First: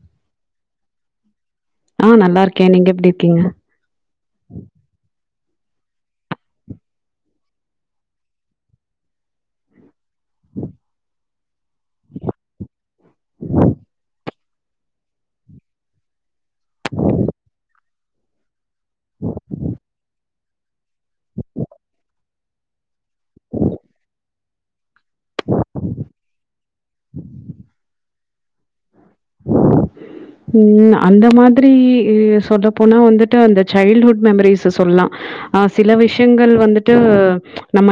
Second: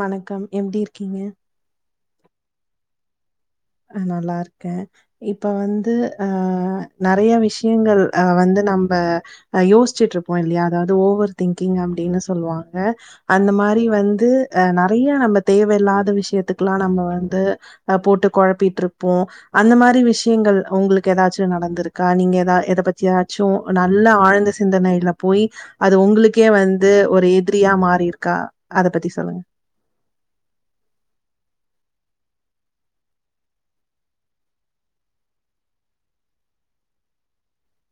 வணக்கம் எப்டி இருக்கீங்க ஆ நல்லாருக்கே நீங்க எப்டிருக்கீங்க ஹ நல்லாருக்கே இப்ப வந்து ஆ நறைய விஷியங்கள் அ வந்து நம்ம அ யோசிச்சுட்டுருப்போ இல்லையா அதாவது ஓவர் திங்கிங் அப்டினு சொல்வாங்க அந்த மாரி வந்து அ நறைய நம்ம தேவயில்லாத விஷயத்துக்கெல்லா நம்ம வந்து அ போட்டு கொழப்பிட்ருப்போ அந்த மாரி விஷ் ஷியங்கள் உங்ளுக்கு ஏதாச்சு நடந்துருக்கா நீங்க எதா எதபத்தியாச்சு நல்ல ஆழ்ந்த சிந்தனைல போய் அது உங்களுக்கே வந்து ஒரு எதிரியா மாறிருக்கா அத பத்தி சொல்லுங்க ம் அந்த மாதிரி சொல்லப்போனா வந்துட்டு அந்த சைல்டுஹுட் மெமரிஸ சொல்லா ஆ சில விஷியங்கள் வந்துட்டு நம்ம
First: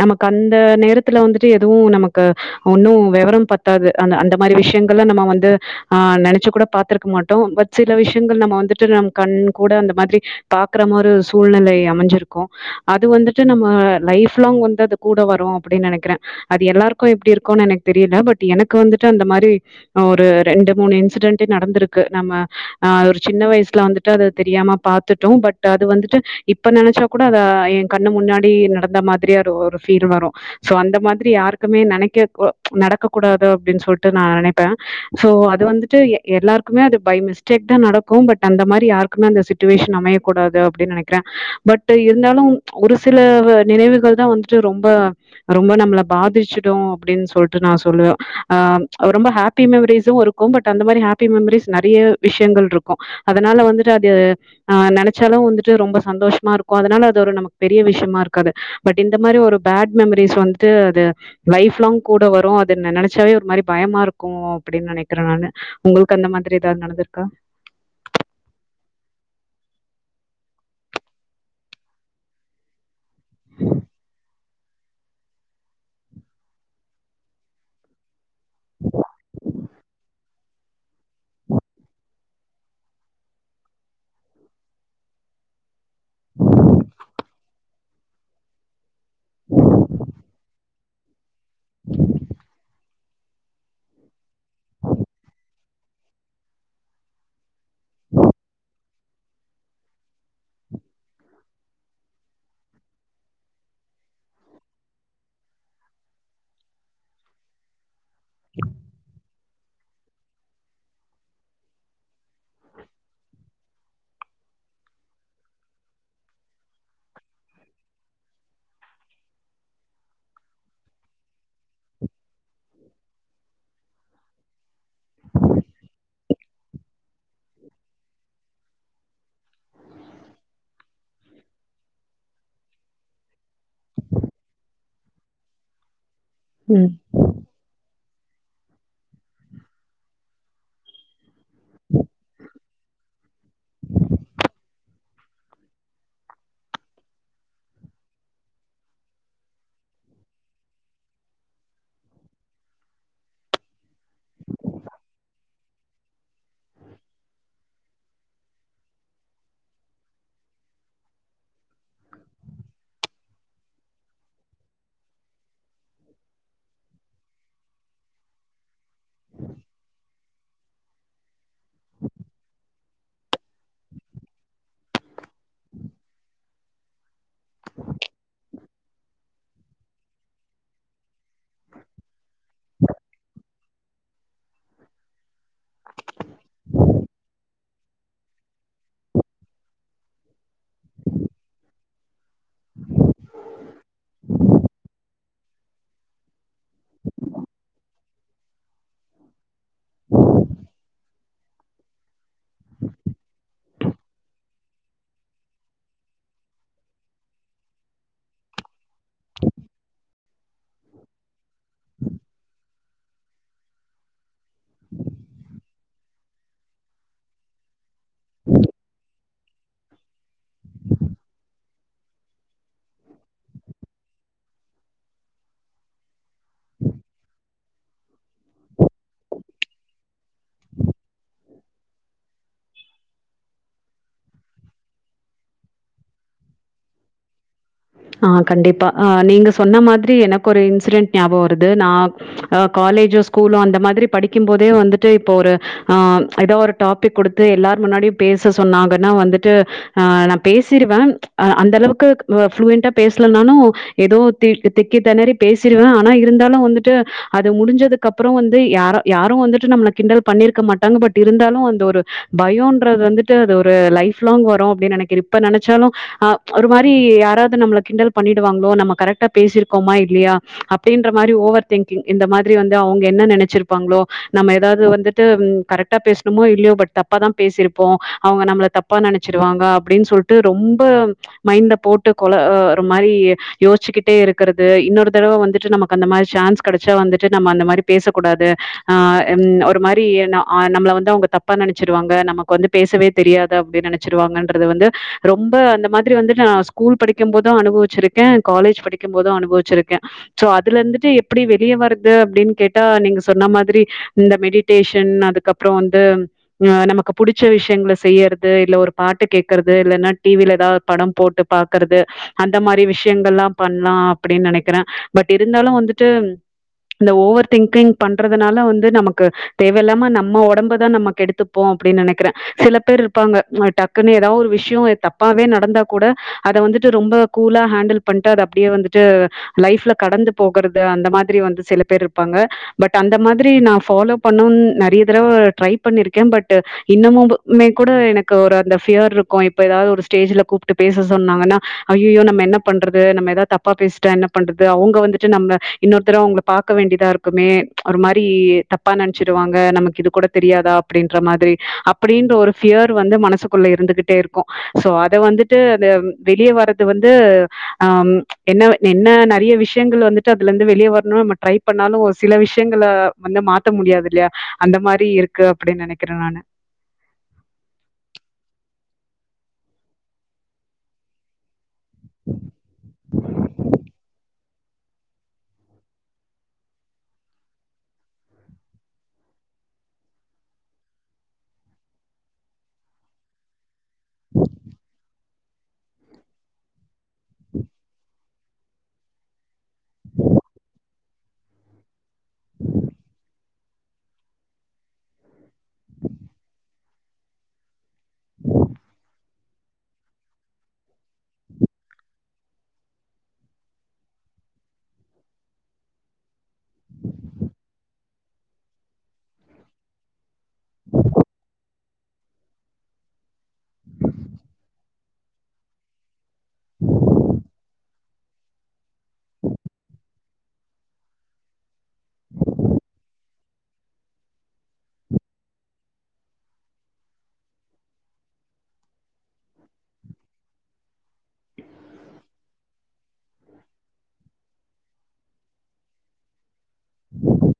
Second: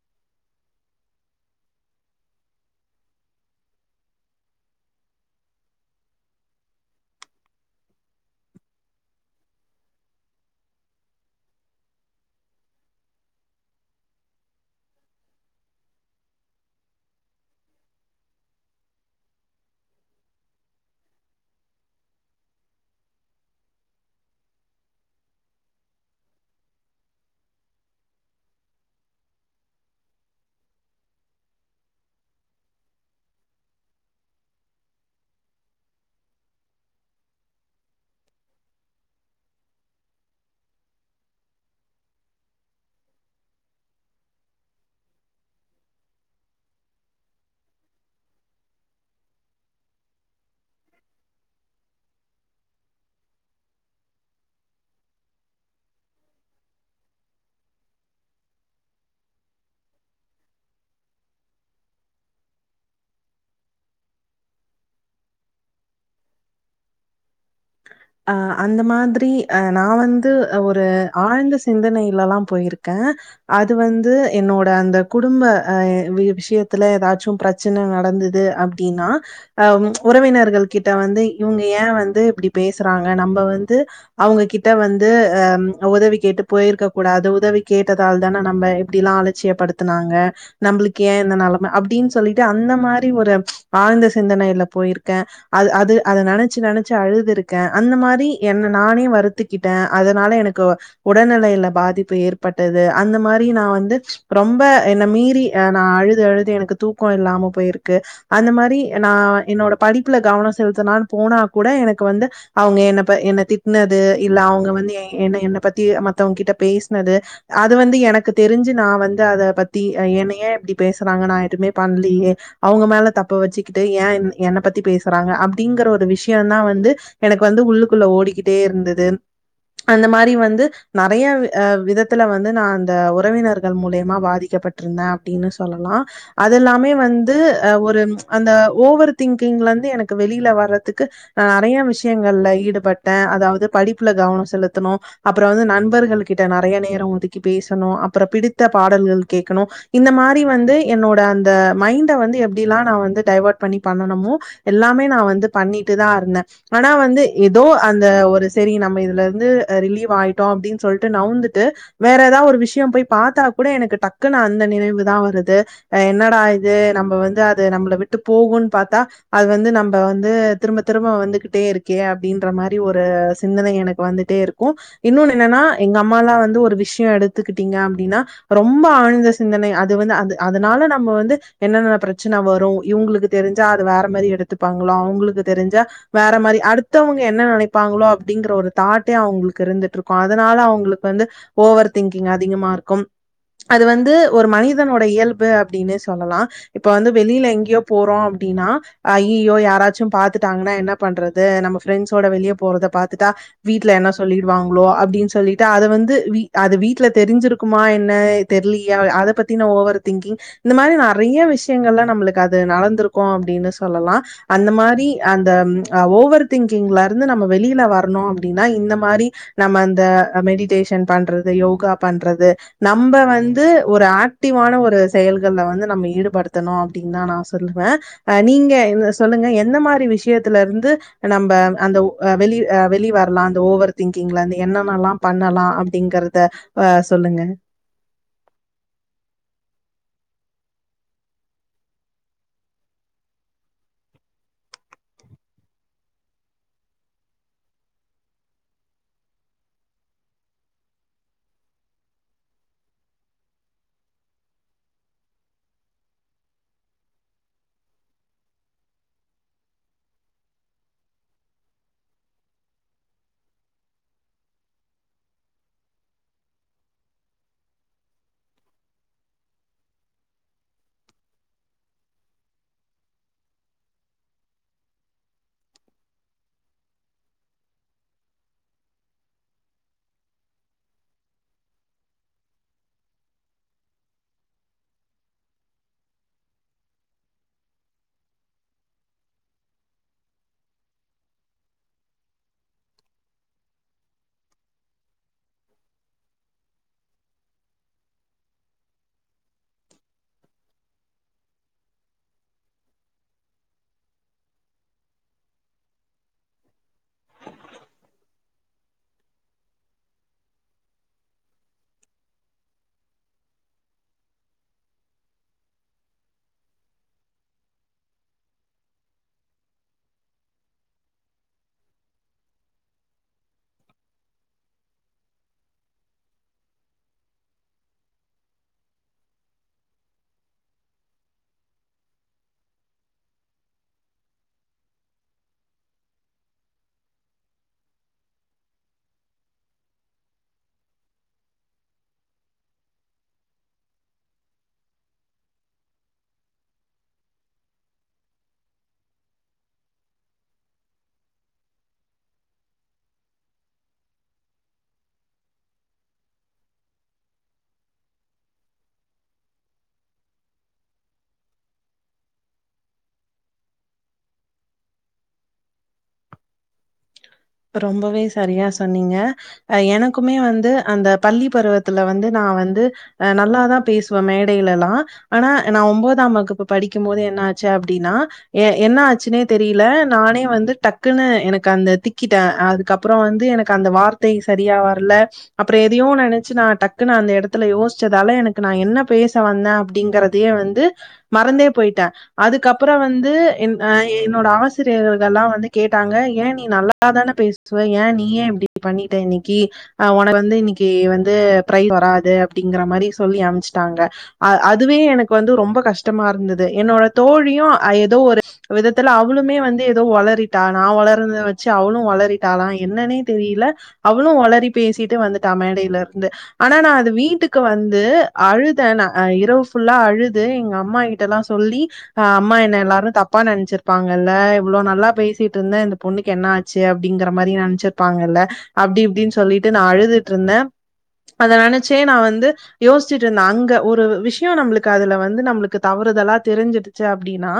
நமக்கு அந்த நேரத்துல வந்துட்டு எதுவு நமக்கு ஒன்னு வெவரம் பத்தாது அந்த அந்த மாரி விஷயங்கல்லா நம்ம வந்து ஆ நெனச்சு கூட பாத்துருக்க மாட்டோ பட் சில விஷயங்கள் நம்ம வந்துட்டு நம்ம கண் கூட அந்த மாதிரி பாக்ற மாரி ஒரு சூழ்நிலை அமஞ்சுருக்கு அது வந்துட்டு நம்ம லைஃப் லாங் வந்து அது கூட வரு அப்டினு நெனக்கிறே அது எல்லாருக்கு எப்டிருக்குனு எனக்கு தெரியல பட் எனக்கு வந்துட்டு அந்த மாரி ஒரு ரெண்டு மூணு இன்சிடென்டே நடந்துருக்கு நம்ம ஆஹ் ஒரு சின்ன வயசுல வந்து ட்டு அது தெரியாம பாத்துட்டோ பட் அது வந்துட்டு இப்ப நனச்சா கூட அத என் கண்ணு முன்னாடி நடந்த மாதிரிய ஒரு ஒரு ஃபீல் வரு சோ அந்த மாதிரி யாருக்குமே நினைக்க கூ நடக்க கூடாதோ அப்டினு சொல்லிட்டு நா நெனைப் ப்பே சோ அது வந்துட்டு எல்லாருக்குமே அது பை மிஸ்டேக் தா நடக்கு பட் அந்த மாரி யாருக்குமே அந்த சிச் சிச்சுவேசன் அமையக்க கூடாது அப்டினு நனைக்றே பட் இருந்தாலு ஒரு சில நினைவுகள் தா வந்து ட்டு ரொம்ப ரொம்ப நம்மள பாதிச்சுடு அப்டினு சொல்ட்டு நா சொல்லுவே ஆ ரொம்ப ஹேப் பி மெமரிஸுருக்கு பட் அந்த மாரி ஹாப்பி மெமரிஸ் நறைய விஷயங்கள்ருக்கு அதனால வந்துட்டு அது ஆ நெனைச்சாலு வந்துட்டு ரொம்ப சந்தோஷமாருக்கு அதுனால அது ஒரு நமக்கொரு பெரிய விஷயமாருக்காது பட் இந்த மாரி ஒரு பேட் மெமரிஸ் வந்துட்டு அது லைஃப் லாங் கூட வரு அது நெனைச்சாவே ஒரு மாரி பயமாருக் கும் அப்டினு நனைக்கிறே நானு உங்ளுக்கு அந்த மாரி ஏதாவது நடந்திருக்கா அ அந்த மாதிரி அ நா வந்து ஒரு ஆழ்ந்த சிந்தனையிலலா போயிருக் கே அது வந்து என்னோட அந்த குடும்ப அ விஷயத்துல ஏதாச்சு பிரச்சனை நடந்து து அப்டினா அ உறவினர்கள் கிட்ட வந்து இவங்க ஏ வந்து இப்டி பேசுறாங்க நம்ப வந்து அவுங்க கிட்ட வந்து அ உதவி கேட்டு போயிருக்க கூடாது உதவி கேட்டதால் தான நம்ப இப்டிலா அலட்சியப்படுத்துனாங்க நம்ளுக்கு ஏ இந்த நெலம அப்டினு சொல்லிட்டு அந்த மாரி ஒரு ஆழ்ந்த சிந்தனைல போயிருக்கே அது அத நெனைச்சு நெனைச்சு அழுது இருக் கே அந்த மாரி என்ன நானே வருத்துக்கிட்டே அதனால எனக்கு உடல்நிலையில பாதிப்பு ஏற்பட்டது அந்த மாரி நா வந்து ரொம்ப என்ன மீறி அ நா அழுது அழுது எனக்கு தூக்கொ இல்லாம போயிருக் க்கு அந்த மாரி நா என்னோட படிப்புல கவன செலுத்தலானு போனா கூட எனக்கு வந்து அவுங்க என்ன ப என்ன திட்னது இல்ல அவுங்க வந்து என்ன என்ன பத்தி மத்தவங்க கிட்ட பேசுனது அது வந்து எனக்கு தெரிஞ்சு நா வந்து அத பத்தி ஆ என்ன ஏ இப்டி பேசுறாங்க நா எதுவுமே பண்லையே அவங்க மேல தப்ப வச்சுக்கிட்டு ஏ என் என்ன பத்தி பேசுறாங்க அப்டிங்கற ஒரு விஷயந்தா வந்து எனக்கு வந்து உள்ளுக்குள்ள ஓடிக்கிட்டே இருந்தது அந்த மாரி வந்து நெறைய ஆ விதத்துல வந்து நா அந்த உறவினர்கள் மூலியமா பாதிக்கப்பட்ருந்த அப்டின்னு சொல்லலா ம். அதுல்லாமே வந்து ஆ ஒரு அந்த ஓவர் திங்கிங்ல இருந்து எனக்கு வெளியில வர்றதுக்கு நா நெறைய விஷய ங்கள ஈடுபட்டே அதாவது படிப்புல கவன செலுத்தணு அப்புற வந்து நண்பர்கள் கிட்ட நெறைய நேர ஒதுக்கி பேசணு அப்புற பிடித்த பாடல்கள் கேட்கணு இந்த மாரி வந்து என்னோட அந்த மைண்ட வந்து எப்டில்லா நா வந்து டைவர்ட் பண்ணி பண்ணனுமோ எல்லாமே நா வந்து பண்ணிட்டு தா இருந்த ஆனா வந்து ஏதோ அந்த ஒரு சரி நம்ம இதுல இருந்து ஆ ரிலீவ் ஆயிட்டோ அப்டின்னு சொல்லிட்டு நவுந்துட்டு வேற ஏதாவ ஒரு விஷயம் போய் பாத்தா கூட எனக்கு டக்குன்னு அந்த நினைவு தா வருது ஆ என்னடா இது நம்ம வந்து அது நம்மள விட்டு போகுன்னு பாத்தா அது வந்து நம்ம வந்து திரும்ப திரும்ப வந்துக்கிட் ட்டே இருக்கே அப்டின்ற மாரி ஒரு சிந்தனை எனக்கு வந்துட்டே இருக்கும் இன்னொன்னு என்னன்னா எங்க அம்மாலா வந்து ஒரு விஷயம் எடுத்துக்கிட்டீங்க அப்டின்னா ரொம்ப ஆழ்ந்த சிந்தனை அது வந்து அது அதனால நம்ம வந்து என்னென்ன பிரச்சன வரு இவங்களுக்கு தெரிஞ்சா அது வேற மாரி எடுத்துப்பாங்களா அவங்களுக்கு தெரிஞ்சா வேற மாரி அடுத்தவங்க என்ன நெனைப்பாங்களோ அப்டிங்கற ஒரு தாட்டே அவுங்களுக்கு இருந்துட்டு இருக்கு அதனால அவங்களுக்கு வந்து ஓவர் திங்கிங் அதிகமா இருக்கும் அது வந்து ஒரு மனிதனோட இயல்பு அப்படினே சொல்லலாம இப்ப வந்து வெளியில எங்கேயோ போறோ அப்டின்னா ஐய்யயோ யாராச்சும் பாத்துட்டாங்கன்னா என்ன பண்றது நம்ம ஃபிரெண்ட்ஸோட வெளியே போறத பாத்துட்டா வீட்ல என்ன சொல்லிடுவாங்களோ அப்டின்னு சொல்லிட்டு அத வந்து வீ அது வீட்ல தெரிஞ்சிருக்குமா என்ன தெர்லியா அத பத்தின ஓவர் திங்கிங் இந்த மாரி நெறைய விஷயங்கள்லா நம்மளுக்கு அது நடந்திருக்கு அப்டின்னு சொல்லலா அந்த மாரி அந்த ஓவர் திங்கிங்ல இருந்து நம்ம வெளியில வரணு அப்டின்னா இந்த மாரி நம்ம அந்த ஆ மெடிடேஷன் பண்றது யோகா பண்றது நம்ப வந்து ஒரு ஆக்டிவான ஒரு செயல்கள்ல வந்து நம்ம ஈடுபடுத்தணு அப்டின்னுதா நா சொல்லுவ ஆ நீங்க சொல்லுங்க எந்த மாரி விஷயத்துல இருந்து நம்ப அந்த உ வெளி ஆ வெளி வரலா அந்த ஓவர் திங்கிங்லந்து என்னென்னல்லா பண்ணலா அப்டிங்கறத ஆ சொல்லுங்க ஆ கண்டிப்பா ஆ நீங்க சொன்ன மாதிரி எனக்கு ஒரு இன்சிடென்ட் ஞாபகம் வருது நா ஆ காலேஜோ ஸ்கூலோ அந்த மாதிரி படிக்கும் போதே வந்துட்டு இப்ப ஒரு ஆ ஏதோ ஒரு டாப்பிக் கொடுத்து எல்லார் முன்னாடியு பேச சொன்னாங்கன்னா வந்துட்டு ஆ நா பேசிருவ ஆ அந்தளவுக்கு ஃப்ளுயன் ட்டா பேசலனாலு ஏதோ திக் திக்கி தெணறி பேசிடுவ ஆனா இருந்தாலு வந்துட்டு அது முடிஞ்சதுக்கு அப்புற வந்து யாரு யாரு வந்துட்டு நம்மள கிண்டல் பண்ணிருக்க மாட்டாங்க பட் இருந்தாலு அந்த ஒரு பயோன்றது வந்துட்டு அது ஒரு லைஃப் லாங் வரு அப்டின்னு நெனைக் இப்ப நெனைச்சாலு ஆ ஒரு மாரி யாராது நம்மள கிண்டல் பண்ணிடுவாங்களோ நம்ம கரெக்ட பேசிருக்கோமா இல்லையா அப்டின்ற மாரி ஓவர் திங்க் இந்த மாதிரி வந்து அவங்க என்ன நினைச்சிருப்பாங்களோ நம்ம எதாவது வந்துட்டு கரெக்டா பேசணுமோ இல்லயோ பட் தப் தாப்பா தா பேசிருப்போ அவங்க நம்மள தப்பா நினைச்சிருவாங்க அப்டின்னு சொல்ட்டு ரொம்ப மைண்ட போட்டு கொல ஒரு மாரி யோசிச்சிக்கிட்டே இருக்கிறது இன்னொரு தடவ வந்துட்டு நமக்கு அந்த மாரி சான்ஸ் கெடச்சா வந்துட்டு நம்ம அந்த மாரி பேசக்கூடாது ஆஹ் ம் ஒரு மாரி ஆ நம்மள வந்து அவங்க தப்பா நினைச்சிருவாங்க நமக்கு வந்து பேசவே தெரியாது அப்டின்னு நினைச்சிருவாங்கன்றத வந்து ரொம்ப அந்த மாதிரி வந்து நா ஸ்கூல் படிக்கும் போது அதா அனுபவிச்சிருக்கே காலேஜ் படிக்கும் போது அனுபவிச்சிருக்கே சோ அதுல இருந்துட்டு எப்டி வெளிய வரது அப்டின்னு கேட்டா நீங்க சொன்ன மாதிரி இந்த மெடிடேஷன் அதுக்கப்புறோ வந்து ஆ நமக்கு புடிச்ச விஷயங்கள செய்யறது இல்ல ஒரு பாட்டு கேக்குறது இல்லன்னா டிவில எதாவ்து படம் போட்டு பாக்குறது அந்த மாரி விஷயங்கள்லா பண்ணலா அப்படின்னு நினைக்கிறே பட் இருந்தாலு வந்துட்டு அந்த ஓவர் திங்கிங் பண்றதுனால வந்து நமக்கு தேவையில்லாம நம்ம உடம்பதா நம்மக் கெடுத்துப் போம் அப்டின்னு நினைக்கிறே சில பேர் இருப்பாங்க அ டக்குன்னு எதா ஒரு விஷயோ தப்பாவே நடந்தா கூட அத வந்துட்டு ரொம்ப கூலா ஹேண்டில் பண்ணிட்டு அத அப்டியே வந்துட்டு லைஃப்ல கடந்து போகுறது அந்த மாதிரி வந்து சில பேர் இருப்பாங்க பட் அந்த மாதிரி நா ஃபாலோ பண்ணவு நிறைய தடவ ட்ரை பண்ணிருக்கே பட்டு இன்னமுமே கூட எனக்கு ஒரு அந்த ஃபியர் இருக்கு இப்ப எதாது ஒரு ஸ்டேஜ்ல கூப்ட்டு பேச சொன்னாங்கன்னா அய்யய்யோ நம்ம என்ன பண்றது நம்ம எதாது தப்பா பேசிட்டா என்ன பண்றது அவுங்க வந்துட்டு நம்ள இன்னொரு தரவ அவுங்கள பாக்க வேண்டியதா இருக் குமே ஒரு மாதிரி தப்பா நினைச்சிருவாங்க நமக்கு இது கூடத் தெரியாதா அப்டின்ற மாதிரி அப் அப்டின்ற ஒரு ஃபியர் வந்து மனசுக்குள்ள இருந்துகிட்டே இருக்கு சோ அத வந்துட்டு அத வெளிய வர அது வந்து அம் என்ன என்ன நிறைய விஷயங்கள் வந்துட்டு அதுல இருந்து வெளியே வரணும் நம்ம ட்ரை பண்ணாலு ஒரு சில விஷயங்கள வந்து மாத்த முடியாதுல்லயா அந்த மாதிரி இருக்கு அப்டின்னு நினைக்கிறே நானு ரொம்பவே சரியா சொன்னீங்க அ எனக்குமே வந்து அந்த பள்ளி பருவத்துல வந்து நா வந்து அ நல்லாதா பேசுவே மேடையிலலா ஆனா நா ஒன்பதாம் வகுப்பு படிக்கும் போது என்னாச்சு அப்டின்னா எ என்ன ஆச்சுன்னே தெரியல நானே வந்து டக்குன்னு எனக்கு அந்த திக் க்கிட்டே அதுக்கப்றோ வந்து எனக்கு அந்த வார்த்தை சரியா வரல அப்புறோ எதையோ நினைச்சு நா டக்குன்னு அந்த இடத்துல யோசிச்சதால எனக் நா என்ன பேச வந்தே அப்படிங்கறதையே வந்து மறந்தே போய்ட்டே அதுக்கப்புறோ வந்து என் அ என்னோட ஆசிரியர்கள்லா வந்து கேட்டாங்க ஏன் நீ நல்லா நல்லா தானே பேசுவ ஏன் நீ ஏ இப்டி பண்ணிட்ட இன்னக்கி ஆ உன்ன வந்து இன்னிக்கி வந்து ந்து ப்ரை வராது அப்டிங்கற மாதிரி சொல்லி அம்ச்சுட்டாங்க அ அதுவே எனக்கு வந்து ரொம்ப கஷ்டமா இருந்தது என்னோட தோழியு அ எதோ ஒரு விதத்துல அவளுமே வந்து எதோ உளரிட்டா நா உளரனது வச் ச்சு அவளு உளரிட்டாளா என்னன்னே தெரியல அவளு உளறி பேசிட்டு வந்துட்டா மேடையிலருந்து ஆனா நா அது வீட்டுக்கு வந்து அழுதே நா அ இரவு ஃபுல்லா அழுது எங்க அம்மாகிட் டல்லா சொல்லி அ அம்மா என்ன எல்லாரு தப்பா நினைச்சிருப்பாங்கல்ல இவ்ளோ நல்லா பேசிட்டு இருந்தே இந்த பொண்ணு என்ன ஆச்சு அப்டிங்கற மாரி நினைச்சிருப்பாங்கல்ல அப்டி இப்டின்னு சொல்லிட்டு நா அழுதுட்டு இருந்தே அத நினைச்சே நா வந்து யோசிச்ட்டு இருந்தே அங்க ஒரு விஷயோ நம்மளுக்கு அதுல வந்து நம்மளுக்கு தவறுதலா தெரிஞ்சிடுச்சு அப்டின்னா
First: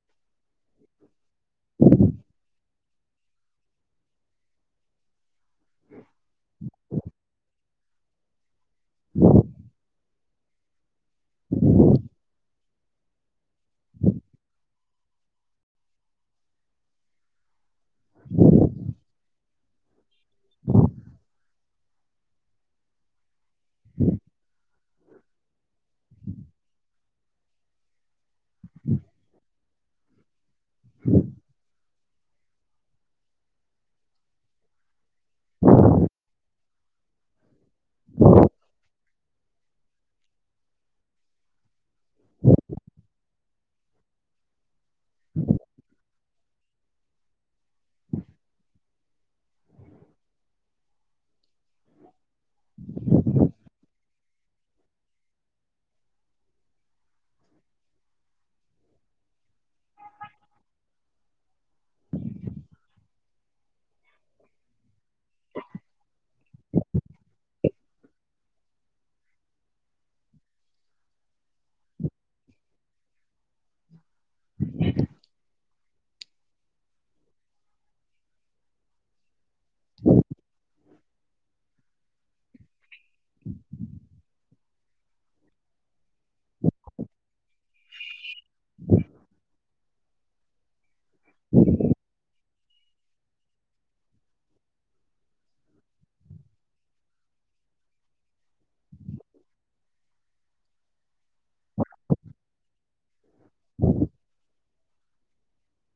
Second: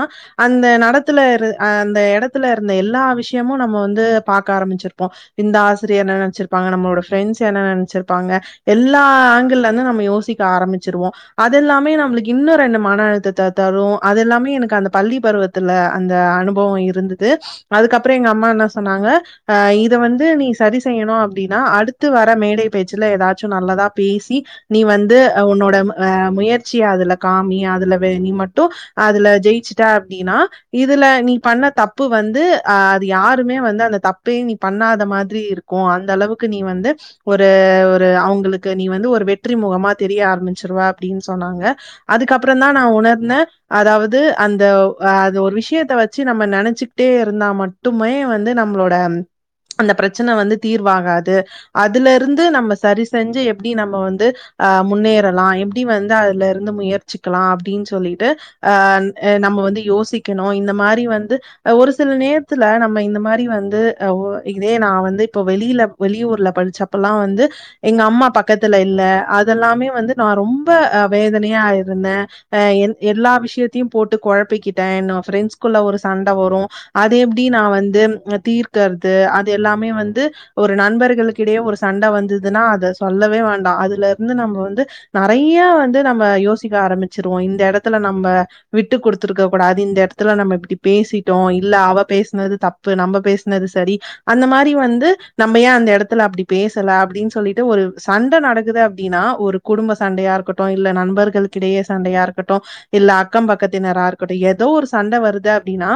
அந்த நடத்துல இரு அந்த இடத்துல இருந்த எல்லா விஷயமு நம்ம வந்து பாக்க ஆரம்பிச்சிருப்போ இந்த ஆசிரியர் என்ன நினைச்சிருப்பாங்க நம்மளோட ஃப்ரெண்ட்ஸ் என்ன நினைச்சிருப்பாங்க எல்லா ஆங்கிள்ளருந்து நம்ம யோசிக்க ஆரம்பிச்சிருவோம் அதெல்லாமே நம்மளுக்கு இன்னும் ரெண்டு மன அழுத்தத்த தரும் அதெல்லாமே எனக்கு அந்த பள்ளி பருவத் த்துல அந்த அனுபவம் இருந்தது அதுக்கப் அப்புறம் எங்கம்மா என்ன சொன்னாங்க அ இத வந்து நீ சரி செய்யணும் அப்படின்னா அடுத்து வர மேடை பேச்சுல ஏதாச்சும் நல்லதா பேசி நீ வந்து உன்னோட அ முயற்சி அதுல காமி அதுல வே நீ மட்டும் அதுல ஜெயிச்சுட்ட அப்படின்னா இதுல நீ பண்ண தப்பு வந்து அ அது யாருமே வந்து அந்த தப்பையும் நீ பண்ணாத மாதிரி இருக்கும் அந்த அளவுக்கு நீ வந்து ஒரு ஒரு அவுங்களுக்கு நீ வந்து ஒரு வெற்றி முகமா தெரிய ஆரம்பிச்சிருவ அப்டின்னு சொன்னாங்க அதுக்கப்றந்தா நா உணர்ந்தே அதாவது அந்த அந்த ஒரு விஷயத்த வெச்சு நம்ம நெனச்சுக்கிட்டே இருந்தா மட்டுமே வந்து நம்மளோட அந்த பிரச்சன வந்து தீர்வாகாது அதுலருந்து நம்ம சரி செஞ்சு எப் ப்டி நம்ம வந்து அ முன்னேறலா எப்டி வந்து அதுலருந்து முயற்சிக்கலா அப்டின்னு சொல்லிட்டு ஆ நம்ம வந்து யோசிக்கணு இந்த மாறி வந்து ஒரு ஒரு சில நேரத்துல நம்ம இந்த மாறி வந்து இதே நா வந்து இப்ப வெளில வெளியூர்ல படிச்ச அப்பல்லா வந்து எங்க அம்மா பக்கத்துல இல்ல அதெல்லாமே வந்து நா ரொம்ப வேதனையா இருந்தே அ எல்லா விஷயத்தையு போட்டு கொழப்பிக்கிட்டே ஃப்ரெண்ஸ்குள்ள ஒரு சண்ட வரு அது எப்டி நா வந்து தீர்க்கறது அது எல்லாமே வந்து ஒரு நண்பர்களுக்கிடையே ஒரு சண்ட வந்ததுன்னா அத சொல்லவே வேண்டா அதுல இருந்து நம்ம வந்து நெறைய வந்து நம்ம யோசிக்க ஆரம்பிச்சிருவோ இந்த எடத்துல நம்ம விட்டு குடுத்துருக்க கூடாது இந்த எடத்துல நம்ம இப்டி பேசிட்டோ இல்ல அவ பேசுனது தப்பு நம்ம பேசுனது சரி அந்த மாறி வந்து நம்ம ஏ அந்த எடத்துல அப்டி பேசலா அப்டின்னு சொல்லிட்டு ஒரு சண்ட நடக்குது அப்டின்னா ஒரு குடும்ப சண்டயா இருக்கட்டு இல்ல நண்பரு ளுகிடையே சண்டயா இருக்கட்டு இல்ல அக்கம் பக்கத்தினரா இருக்கட்டு ஏதோ ஒரு சண்ட வருது அப்டின்னா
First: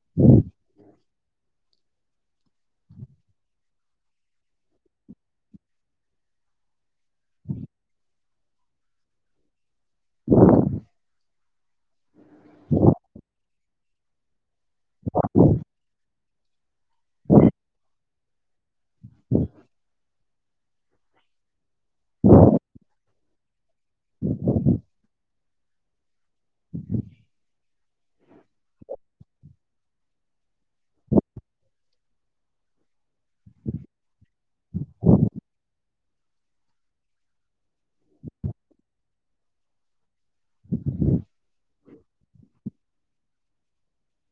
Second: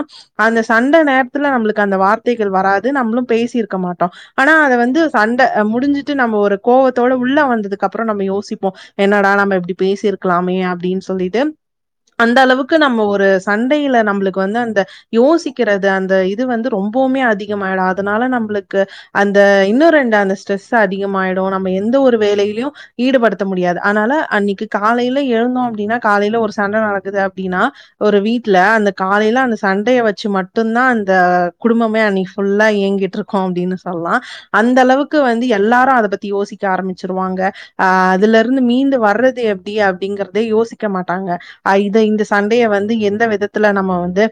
அந்த சண்ட நேரத்துல நம்மளுக்கு அந்த வார்த்தைகள் வராது நம்மளு பேசிருக்க மாட்டோ ஆனா அத வந்து சண்ட முடிஞ்சுட்டு நம்ம ஒரு கோவத்தோட உள்ள வந்ததுக்கப்றோ நம்ம யோசிப்போ என்னடா நம்ம இப்டி பேசிருக்கலாமே அப்டின்னு சொல்லிட்டு அந்த அளவுக்கு நம்ம ஒரு சண்டைல நம்மளுக்கு வந்து அந்த யோசிக்கிறது அந்த இது வந்து ரொம்போமே அதிகமாயிடு அதனால நம்ளுக்கு அந்த இன்னு ரெண்டு அந்த ஸ்ட்ரெஸ் அதிகமாயிடு நம்ம எந்த ஒரு வேலையிலயையு ஈடுபடுத்த முடியாது அனால அன்னைக்கு காலைல எழுந்தோ அப்டின்னா காலைல ஒரு சண்ட நடக்குது அப்டின்னா ஒரு வீட்ல அந்த காலைல அந்த சண் சண்டைய வெச்சு மட்டுதா அந்த குடும்பமே அன்னைக்கு ஃபுல்லா இயங்கிட்டிருக்கு அப்டின்னு சொல்லலா அந்த அளவுக்கு வந்து எல்லாரு அத பத்தி யோசிக்க ஆரமிச்சிருவாங்க ஆ அதுலருந்து மீண்டு வர்றது எப்டி அப்டிங்கறது யோசிக்க மாட்டாங்க ஆ இது இந்த சண்டைய வந்து எந்த விதத்துல நம்ம வந்து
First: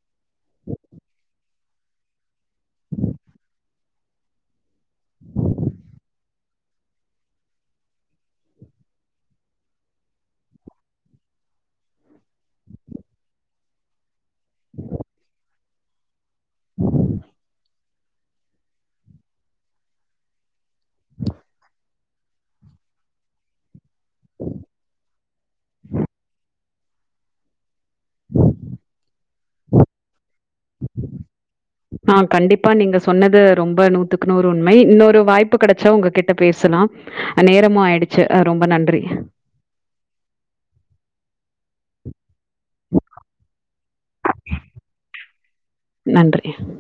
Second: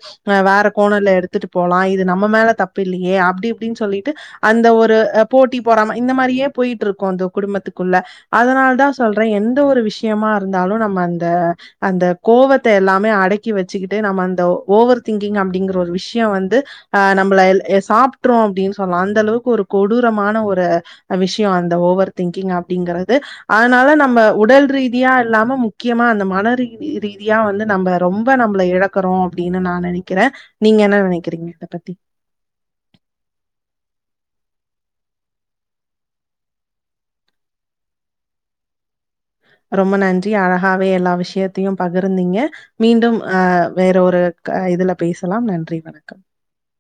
வேற கோணல்ல எடுத்துட்டு போலா இது நம்ம மேல தப்பில்லயே அப்டி இப்டின்னு சொல்லிட்டு அந்த ஒரு போட்டி பொறாம இந்த மாறியே போயிட்டிருக்கு அந்த குடும்பத்துக்குள்ள அதனால தா சொல்ற எந்த ஒரு விஷயமா இருந்தாலு நம்ம அந்த அந்த கோவத்த எல்லாமே அடக்கி வெச்சுக்கிட்டு நம்ம அந்த ஓவர் திங்கிங் அப்டிங்கற ஒரு விஷய வந்து ஆ நம்மள சாப் விட்டுறோ அப்டின்னு சொன்னா அந்த அளவுக்கு ஒரு கொடூரமான ஒரு விஷியோ அந்த ஓவர் திங்கிங் அப்டிங்கறது அதனால நம்ம உடல் ரீதியா இல்லாம முக்கியமா அந்த மன ரீ ரீதியா வந்து நம்ம ரொம்ப நம்மள இழக்கறோ அப்டின்னு நா நெனைக்கெற நீங்க என்ன நெனக்கறீங்க இத பத்தி ஆ கண்டிப்பா நீங்க சொன்னது ரொம்ப நூத்துக்கு நூறு உண்மை இன்னொரு வாய்ப்பு கெடச்சா உங்க கிட்ட பேசலாம் நேரமு ஆயிடுச்சு ரொம்ப நன்றி ரொம்ப நன்றி அழகாவே எல்லா விஷியத்தையு பகிர்ந்தீங்க மீண்டும் ஆ வேற ஒரு இதுல பேசலா நன்றி வணக்கம் [inaudible]